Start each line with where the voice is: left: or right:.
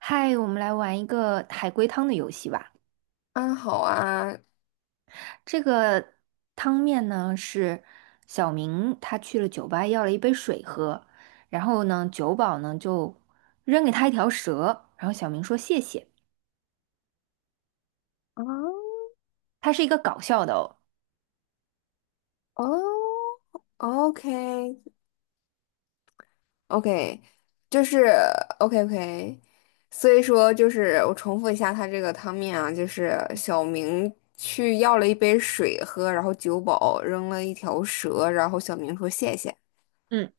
right: 嗨，我们来玩一个海龟汤的游戏吧。
left: 安好啊，
right: 这个汤面呢是小明他去了酒吧要了一杯水喝，然后呢酒保呢就扔给他一条蛇，然后小明说谢谢。
left: 啊
right: 它是一个搞笑的哦。
left: 哦，OK OK，就是 OK OK，所以说就是我重复一下他这个汤面啊，就是小明去要了一杯水喝，然后酒保扔了一条蛇，然后小明说谢谢。
right: 嗯，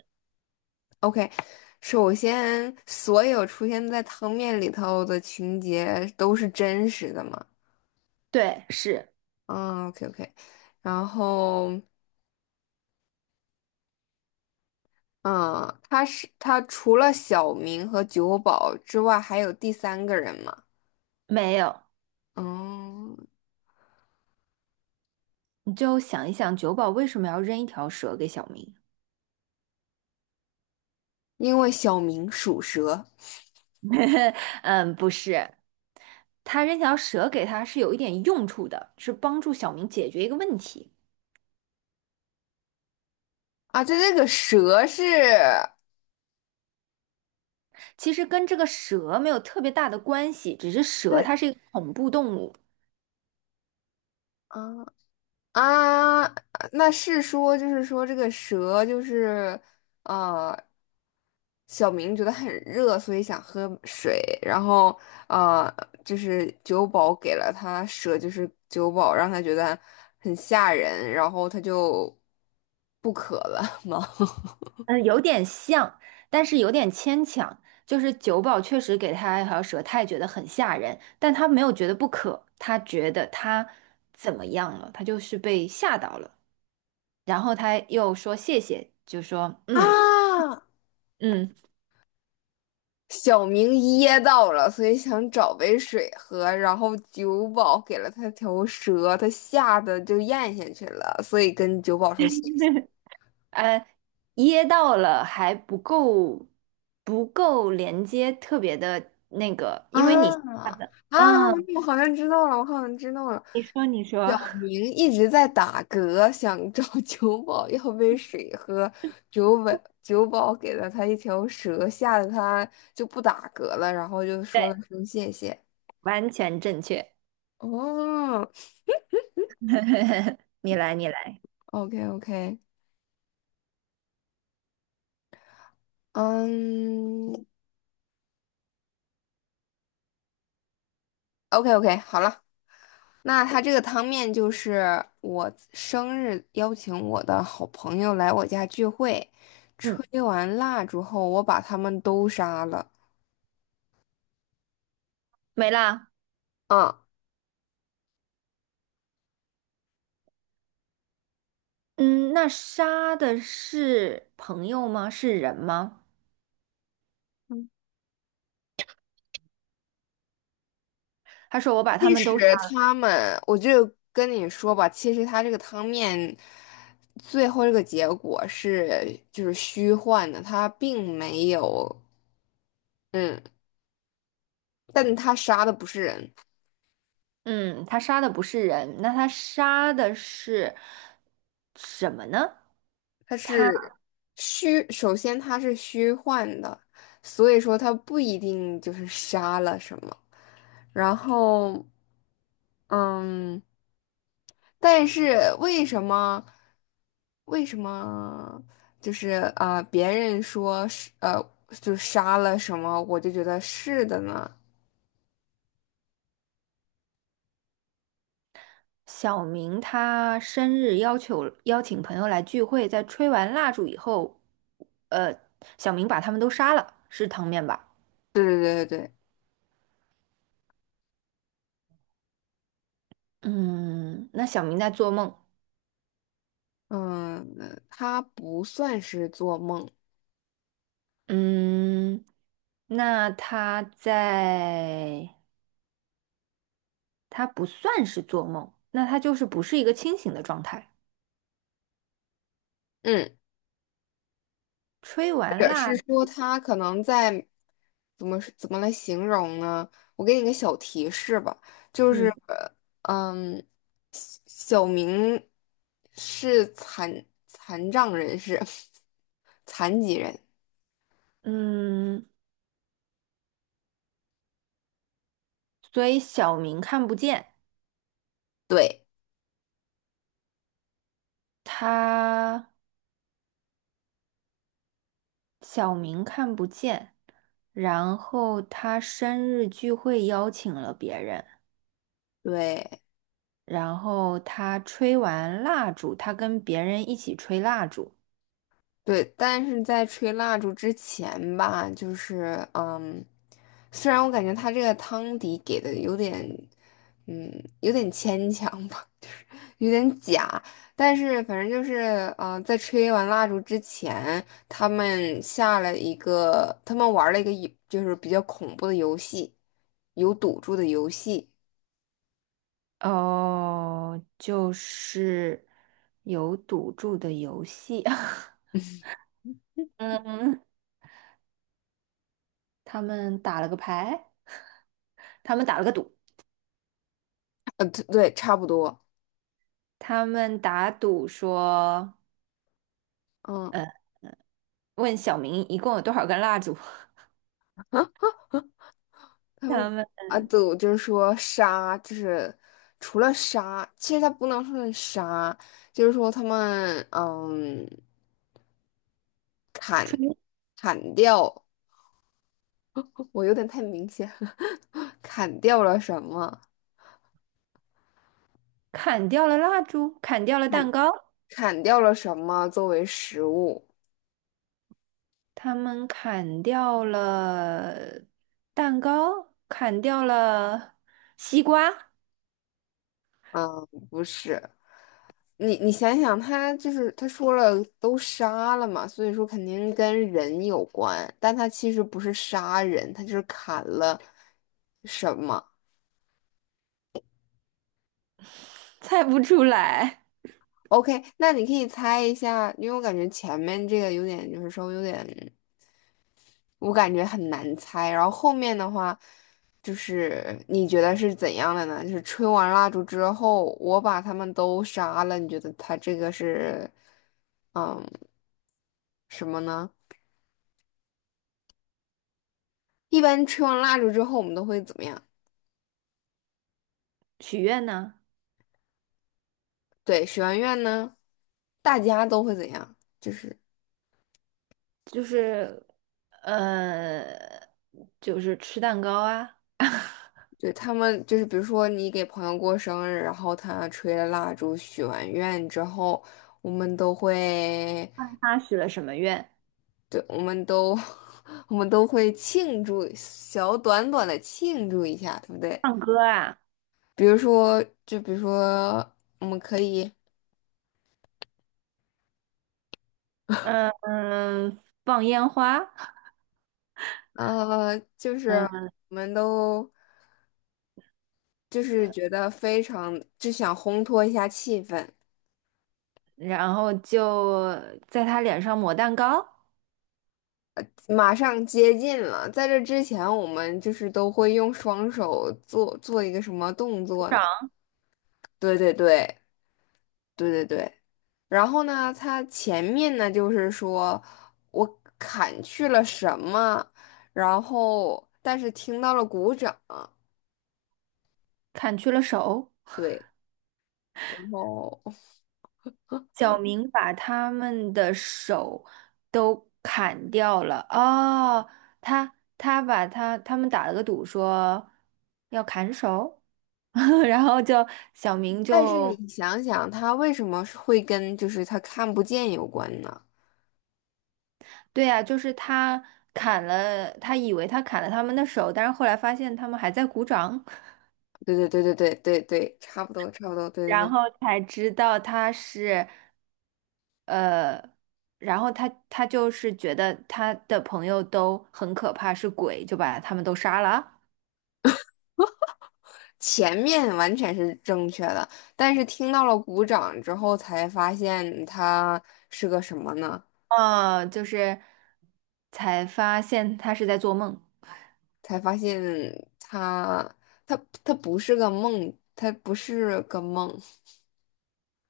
left: OK，首先所有出现在汤面里头的情节都是真实的嘛？
right: 对，是
left: 啊 OK，然后。嗯，他除了小明和酒保之外，还有第三个人吗？
right: 没有。
left: 嗯，
right: 你就想一想，酒保为什么要扔一条蛇给小明？
left: 因为小明属蛇
right: 嗯，不是，他扔条蛇给他是有一点用处的，是帮助小明解决一个问题。
left: 啊，这个蛇是，
right: 其实跟这个蛇没有特别大的关系，只是蛇
left: 对，
right: 它是一个恐怖动物。
left: 啊，啊，那是说，就是说这个蛇就是，呃，小明觉得很热，所以想喝水，然后呃，就是酒保给了他蛇，就是酒保让他觉得很吓人，然后他就不渴了吗？
right: 嗯，有点像，但是有点牵强。就是九宝确实给他一条蛇，他也觉得很吓人，但他没有觉得不可，他觉得他怎么样了？他就是被吓到了，然后他又说谢谢，就说 嗯
left: 啊，
right: 嗯，
left: 小明噎到了，所以想找杯水喝，然后酒保给了他条蛇，他吓得就咽下去了，所以跟酒保说谢谢。
right: 呃，噎到了还不够，不够连接，特别的，
left: 啊
right: 好的
left: 啊！
right: 嗯，
left: 我好像知道了，我好像知道了。
right: 你说你说。
left: 小 明一直在打嗝，想找 酒保要杯水喝，酒宝酒保给了他一条蛇，吓得他就不打嗝了，然后就
right: 对，
left: 说了声谢谢。
right: 完全正确。
left: 哦
right: 你来，你来，
left: ，OK OK，嗯，OK OK，好了，那他这个汤面就是我生日邀请我的好朋友来我家聚会。
right: 嗯，
left: 吹完蜡烛后，我把他们都杀了。
right: 没啦。
left: 嗯，
right: 嗯，那杀的是朋友吗？是人吗？他说我把他
left: 其
right: 们
left: 实
right: 都杀。
left: 他们，我就跟你说吧，其实他这个汤面最后这个结果是就是虚幻的，他并没有，嗯，但他杀的不是人。
right: 嗯，他杀的不是人，那他杀的是什么呢？
left: 它
right: 他
left: 是虚，首先它是虚幻的，所以说它不一定就是杀了什么。然后，嗯，但是为什么就是啊、别人说是就杀了什么，我就觉得是的呢？
right: 小明他生日要求邀请朋友来聚会，在吹完蜡烛以后，呃，小明把他们都杀了，是汤面吧？
left: 对对对对对，
right: 嗯，那小明在做梦。
left: 嗯，它不算是做梦，
right: 嗯，那他在。他不算是做梦，那他就是不是一个清醒的状态。
left: 嗯。
right: 吹完
left: 者
right: 蜡，
left: 是说他可能在怎么来形容呢？我给你个小提示吧，就是
right: 嗯
left: 嗯，小明是残障人士，残疾人，
right: 嗯，所以小明看不见，
left: 对
right: 他小明看不见，然后他生日聚会邀请了别人，
left: 对。
right: 然后他吹完蜡烛，他跟别人一起吹蜡烛。
left: 对，但是在吹蜡烛之前吧，就是嗯，虽然我感觉他这个汤底给的有点，嗯，有点牵强吧，就是有点假，但是反正就是嗯，在吹完蜡烛之前，他们玩了一个就是比较恐怖的游戏，有赌注的游戏，
right: 哦，就是有赌注的游戏。嗯，他们打了个牌。他们打了个赌，
left: 对，对差不多，
right: 他们打赌说，
left: 嗯。
right: 呃，问小明一共有多少根蜡烛。他们
left: 啊，对，我就是说杀，就是除了杀，其实他不能说是杀，就是说他们砍
right: 吹
left: 砍掉，我有点太明显了，砍掉了什么？
right: 砍掉了蜡烛，砍掉了蛋
left: 砍
right: 糕，
left: 砍掉了什么作为食物？
right: 他们砍掉了蛋糕，砍掉了西瓜。
left: 嗯，不是，你想想，他就是他说了都杀了嘛，所以说肯定跟人有关，但他其实不是杀人，他就是砍了什么。
right: 猜不出来。
left: OK，那你可以猜一下，因为我感觉前面这个有点，就是稍微有点，我感觉很难猜。然后后面的话，就是你觉得是怎样的呢？就是吹完蜡烛之后，我把他们都杀了，你觉得他这个是，嗯，什么呢？一般吹完蜡烛之后，我们都会怎么样？
right: 许愿呢，
left: 对，许完愿呢，大家都会怎样？就是。
right: 就是呃，就是吃蛋糕啊，
left: 对，他们就是，比如说你给朋友过生日，然后他吹了蜡烛、许完愿之后，我们都会，
right: 他许了什么愿？
left: 对，我们都，我们都会庆祝，小短短的庆祝一下，对不对？
right: 唱歌啊，
left: 比如说，就比如说，我们可以，
right: 嗯，放烟花。
left: 就是我们都就是觉得非常，就想烘托一下气氛。
right: 然后就在他脸上抹蛋糕，
left: 马上接近了，在这之前，我们就是都会用双手做一个什么动
right: 鼓
left: 作
right: 掌，
left: 呢？对对对对对对。然后呢，他前面呢就是说我砍去了什么，然后但是听到了鼓掌，
right: 砍去了手。
left: 对，然后
right: 小明把他们的手都砍掉了。哦，他他把他他们打了个赌，说要砍手。然后就小明
left: 但是
right: 就
left: 你想想，他为什么是会跟就是他看不见有关呢？
right: 对呀、就是他砍了，他以为他砍了他们的手，但是后来发现他们还在鼓掌。
left: 对对对对对对对，差不多差不多，对对
right: 然
left: 对。
right: 后才知道他是，呃，然后他他就是觉得他的朋友都很可怕，是鬼，就把他们都杀了。
left: 前面完全是正确的，但是听到了鼓掌之后，才发现它是个什么呢？
right: 哦，就是才发现他是在做梦。
left: 才发现它，它，它不是个梦，它不是个梦，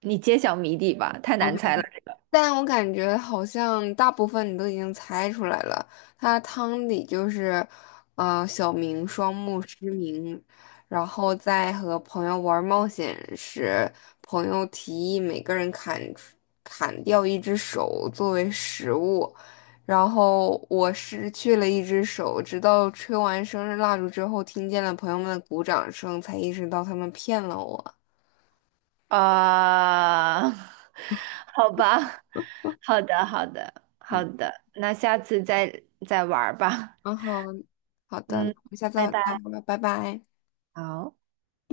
right: 你揭晓谜底吧，太难猜了。
left: 但我感觉好像大部分你都已经猜出来了，他汤底就是，小明双目失明，然后在和朋友玩冒险时，朋友提议每个人砍掉一只手作为食物，然后我失去了一只手，直到吹完生日蜡烛之后，听见了朋友们的鼓掌声，才意识到他们骗了我。
right: 啊、好吧，好的，好的，好
left: 嗯，
right: 的，那下次再再玩儿吧。
left: 然后好的，我们
right: 嗯，
left: 下次
right: 拜
left: 再
right: 拜。
left: 聊吧，拜拜。
right: 好。